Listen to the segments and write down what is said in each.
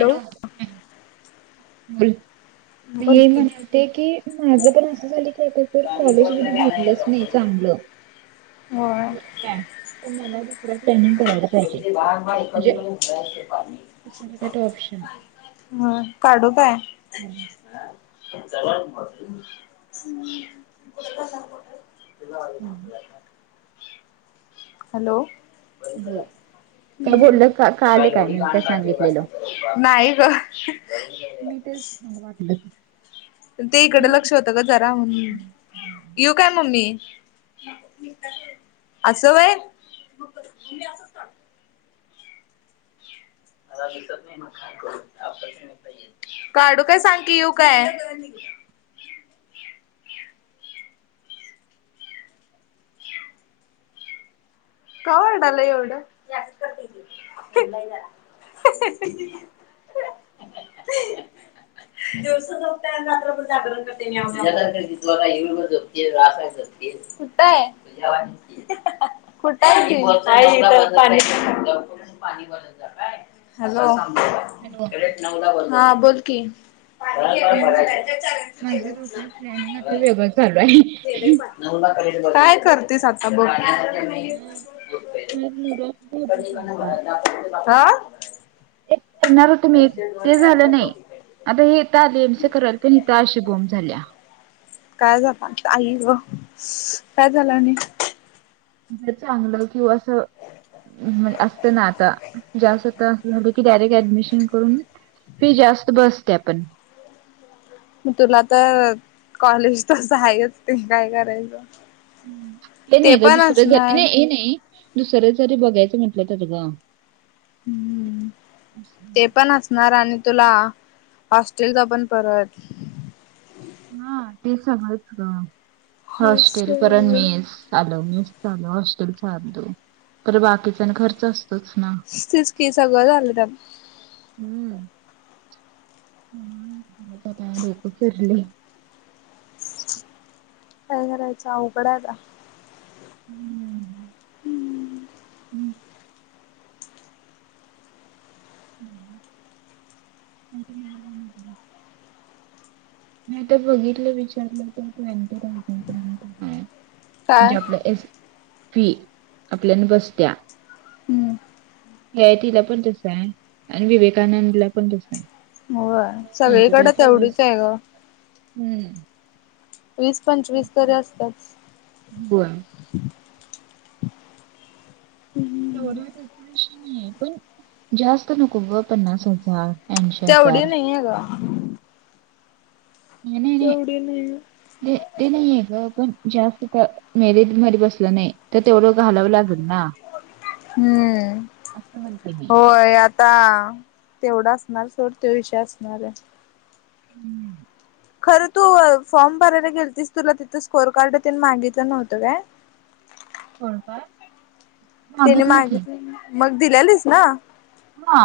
Hello बोल, मी बोल हे की म्हणते की माझ पण असं झालं की आता जर कॉलेजमध्ये भेटलंच नाही चांगलं. होय [unintelligible] प मला दुसर ट्रेनिंग करायला पाहिजे ते बा बा एादीपयाकार नाही [inaudible] त का ऑप्शन हम्म काढू काय हम् [unintelligible] [unintelligible] हॅलो हो काय हम् बोललं का कळालं काय मी काय सांगितलेलं [unintelligible] नाही ग मी ते च वाटलं ते मी इकडें लक्ष होतं ग जराून म्हटलं येऊ काय मम्मी असं वय त नाही काढू काय सांग की येऊ काय का ओरडालं एवढं [unintelligible] [unintelligible] दिवस जप रात्र त जपतील रासा जतील सुताय [inaudible] खुटय क पा हॅलो हा बोल कि पा मी त्यांच्या करवाय काय कर तेत्ता ब मी मुरत होती सारखा आा ते करणार हो तुम्ही एक ते झालं नाही आता हेता आलेमच्या करायला पण हता अशी बोब झाल्या काय झालं आ आई ग काय झालं आणि चांगलं किंवा असं म्हणजे असत ना आता जास्त अस झालं की डायरेक्ट ऍडमिशन करून फी जास्त बसते आपण मग तुला तर कॉलेज तच आहेच ते काय करायचं ते नाही ग पण दुसर्या झा असणार नाही हे नाही दुसरं जरी बघायचं म्हटलं तर ग हम्म ते पण असणार आणि तुला हॉस्टेल त पण परत हा ते सांगलच ग हॉस्टेल परणवेस चाल मीस चाल हॉस्टेल चालू तर बाकीचा आणि खर्च असत तच ना तेच की सगळं झालं त्यात हम्म हला पता लुक फरले काय करायचं अ उकडाता हम्म हम् हम् नाही म नाही आता बघितलं विचारलं तरत रा काय म्हणजे आपल्या एस पी आपल्यान बसत्या हम्म गयतीला पण तस आहे आणि विवेकानंदला पण तस आहे हो हा, तर आता सगळीकडे काय वीस तेवढीच आहे ग हम्म वीस पंचवीस तरी असतात ब हम्म तेवढ नाही पण जास्त नको ग पन्नास हजार अश तेवढी हजार नाही आहे ग. नाही एवढी नाही ते ते नाहीये ग पण जास्त का मेरी मरी बसलं नाही तर तेवढं घालावं लागेल ना हम्म असं म्हणते मी हो आ ता तेवढा असणार सोडते विषय असणार आहे हम्म खरं तू फॉर्म भरायला गेलतीस तुला तिथं स्कोर कार्ड त मागितलं नव्हतं काय कोण का त्याने मागे मग दिलेलीस ना हा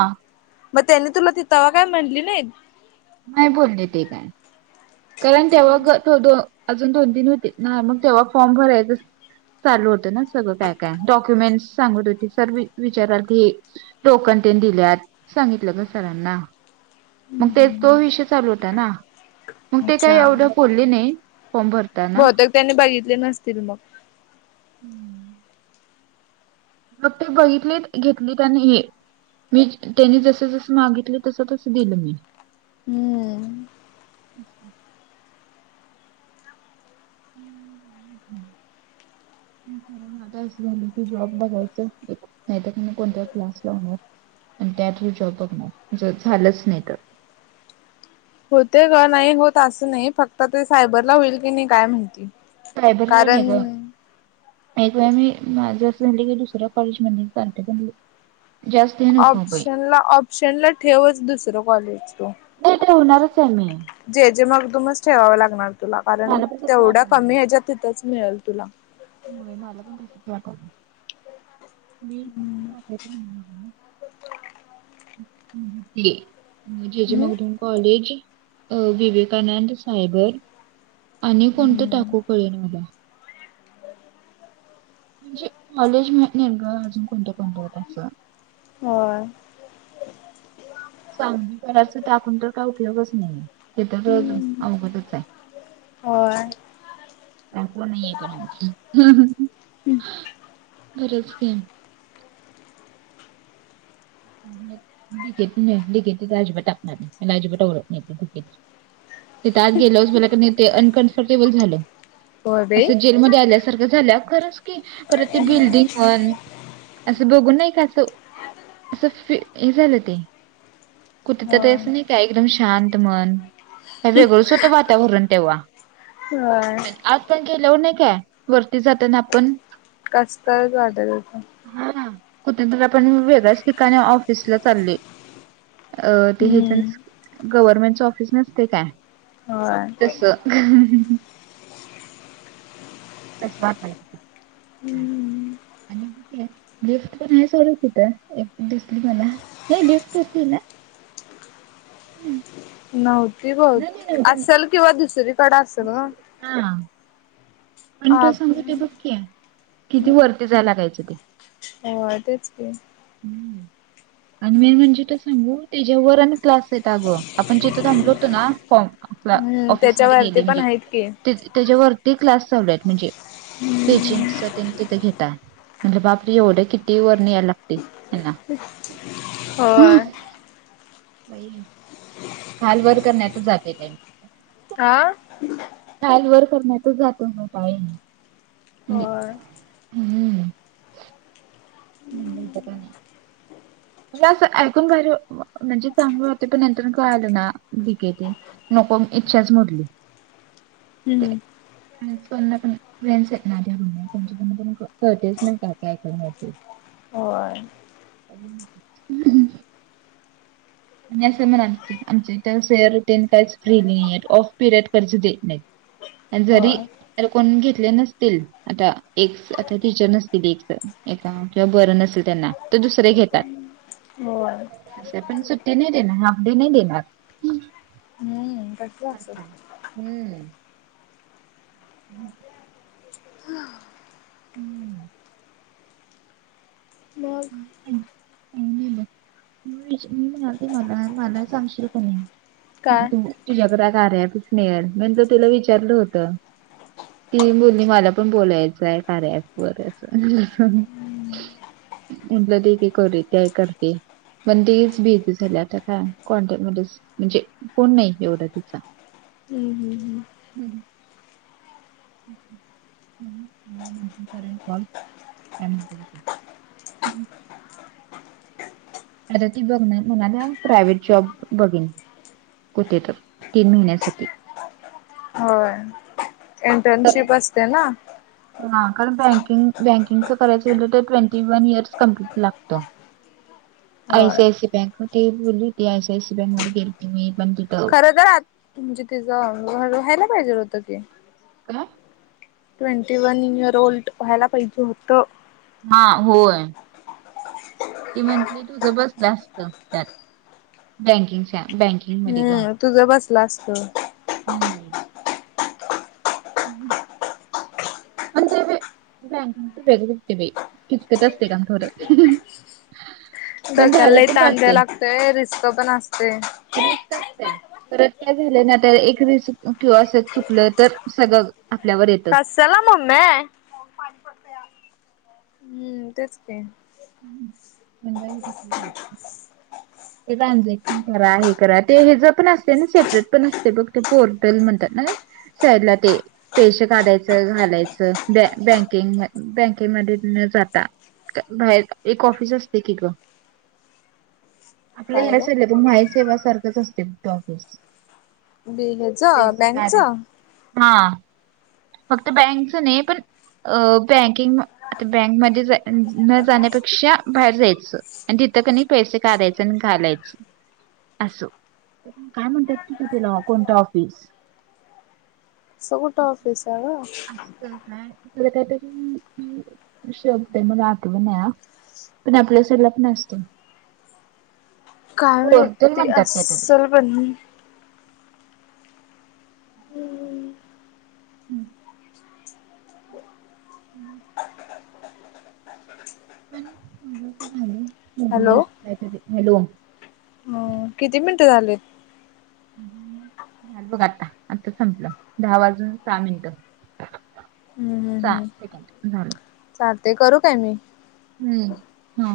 मग त्यांनी तुला ति तवा काय म्हणली नाही नाही बोलली ते काय कारण तेव्हा दो अजून दोन तीन होते नाही मग तेव्हा फॉर्म भरायचं चालू होत ना सगळं पॅक डॉक्युमेंट्स सांगत होते सर् विचारल क टोकन त्यां दिल्यात सांगितलं का सरांना मग ते तो विषय चालू होता ना मग ते काही अच्छा. एवढं फोलले नाही फॉर्म भरताना बहुतेक त्यांनी बघितले नसतील मग हम्म मग ते बघितली घेतली त्यांनी हे मी त्यांनी जस जसं मागितलं तस तस दिलं मी हम्म. हम्म ब र आता असं झालं की जॉब बघायचं एकटक कोणत्या क्लासला होणार आणि त्या ्रू ज बघणार ज झालंच नाही तर होते ग नाही होत असं नाही फक्त ते सायबरला होईल की नाही काय माहिती प्रयबरीला नाहीघ कारण एक वेळा मी माझ झाली की दुसऱ्या कॉलेज मध्ये चालते पणत ऑप्शन ला ऑप्शन ला ठेवच दुसरं कॉलेज तू नाही ते होणारच आहे मी जे जे मगदमच ठेवावे लागणार तुला कारण मला पण तसं तेवढ्या वाटायला कमी ह्याच्या तिथंच मिळेल तुला मुळे मला पण त्यास मी [inaudible] हम्म जेचेे मगडन कॉलेज अ विवेकानंद सायबर आणि कोणतं हम्म टाकू पळेल मला म्हणजे कॉलेज म्हल ग अजून कोणत्या कोणतत असं हो साम्य कराच टाकून तर का उठलगच नाही हे तर अवगतच आहे हो अ नाही आहेे पण गरच घेम राजीबाट टाकणार नाही राजीपाट ओरत नाही तेत गेल बला ते अनकमफर्टेबल झालं होय बाई अस आल्यासारख झाल्या खरच की परत ते बिल्डिंग वण असं बघून नाही का असं अस फ हे झालं ते कुठ तरं होय नाही का एकदम शांत मन वेगळंच होतं वातावरण तेव्हा होय आज पण गेल्यावर नाही काय वरती जाताना आपण कस्तच वाडरेत हा कुठंतरी आपण वेगळ्याच ठिकाणी ऑफिसला चालले अ ते हेच हम्म नस, गव्हर्नमेंटच ऑफिस नसतय काय? होय. तसं. [unintelligible] तस वाटायल ती. हम्म [unintelligible] आणि ब लिफ्ट पण आहे सोडू तिथं. दिसली मला. नाही लिफ्ट होती ना? नव्हती होत. नाही नाही नव्हती नाही असेल किंवा दुसरीकडे असेल गं. दुसरी हा. [unintelligible] ते आपण बघ की, किती वरती जाय लागायचं ते. होय, तेच की. हम्म. आणि मेन म्हणजे त सांगू? त्याज्यावर आणि क्लासय अगं. आपण जिथं थांबलो होतो ना. फॉर्म आपला हम्, त्याच्यावरती पण हाईत की. ती त्याच्यावरती क्लास चालूयत. म्हणजे [unintelligible] तिथे घेता. म्हणजे बाप रे! एवढे किती वरणं यायला लागते, त्यांना. [inaudible] होय. बाई! खाल- वर करण्यात जाते त्यां आं. खाल -वर करण्यातच जातो ना टाईम. होय [unintelligible] हम्म. मनलं, येतं का नाही? मंजे असं ऐकून भारी घ म्हणजे चांगलं होते, पण नंतर कळालं ना, बिके ते नको. इच्छाच मोडली. हम्. फ्रेंडस पण फ्रेंड्स आहेत ना [unintelligible] त्यांच्याक पण कळतेच नाही का काय [unintelligible] होय. [unintelligible] आणि असं म्हण आम आमच्या इथ, सरटन काहीच फ्री नाही. ऑफ पिरियड पण असं देत नाहीत. जरी होय तर कोण घेतले नसतील, आता एक आता टीचर नसतील एकजन एका किंवा बरं नसेल त्यांना. तर दुसरे घेतात. होय पण सुट ते नाही देणार, हाफ- डे नाही देणार. ह [unintelligible] अस. असं आहे. हम्म. [unintelligible] हम्म. मग [unintelligible] मी म्हणालते मला, मला सांगशील का नाही? काय [unintelligible] तुझ्याकड आता [unintelligible] म त तुला विचारलं होत. ती बोलली, मला पण बोलायचंय. कार्या ॲप वरच. [unintelligible] म्हटलं देती [unintelligible] त्याय करते. पण तेच बीजी झाली आता काय. कॉन्टॅक्टमध्ये. म्हणजे कोण नाही, एवढा तिचा. हम्म, हम्म, हम्. [unintelligible] [unintelligible] आता ती बघणार म्हणाल्या. प्रायव्हेट जॉब बघेन. कुठे तर, तीन महिन्यांसाठी. होय. [inaudible] इंटर्नशिप असते ना. हा, कारण बँकिंग, बँकिंगचं करायचं मनलं तर, ट्वेंटी वन इयर्स कमप्लीट लागतं. आय होय सि आय सी बँक होती. बोलली ती, आय सी आय सी बँकमध्ये गेलती मी तिथं. [unintelligible] म्हणजे तिचं घ व्हायला पाहिजे होतं ती. क ट्वेंटी वन इयर ओल्ड व्हायला पाहिजे होतं हा होय ती म्हटली तुझं बसलं असत त्यात बँकिंगच्या बँकिंगमध्येध्ये, ह तुझा बसला असत. हम्म हम् बँक म बेगते बा किचकिट असते कावरे, ह घरकालाही तांद्याय लागतेय रिस्क पण असते. रेस्क असत्या, परत काय झालं ना एक दिस किंवा असं चुकलं तर सगळं आपल्यावर येत सलाममे हम्म तेच काय बंगाई क, ते ट्रान्झॅक्शन करा हे करा ते ह्याचा पण असते ना सेपरेट पण असते बघ ते पोर्टल म्हणतात ना, सला ते, पैश काढायचं घालायचं बँकिंग बँकेंग म न जाता. बाहेर एक ऑफिस असते की ग आपल्या काय ह ग स पण माझ सेवा सारखंच असते ऑफिस, बी हेच च बँकच हा, फक्त बँकच नाही पण, अ बँकिंग आता बँकमध्येध्ये न जाण्यापेक्षा बाहेर जायचं, आणि तिथं क नाही पैसे काढायचे आणि घालायचं, असो तर काय म्हणतात तिथ तला कोणतं ऑफिस सगोट अऑफिस आहे ग ह तला कायता क क शबद मंग क बनाया, पण आपल्या सरला पण असतो. काय आहेत पोर्टल ते म्हणतात काहीतरी असल पण, ह, हम्म हम् पण माझ झा हॅलो काहीतरी हॅलो, किती मिनिटं झालेत. हम् बघ आता आता संपलं दहा वाजून सहा मिनिट, सेक झा चाल ते करू काय मी, हम्म हा,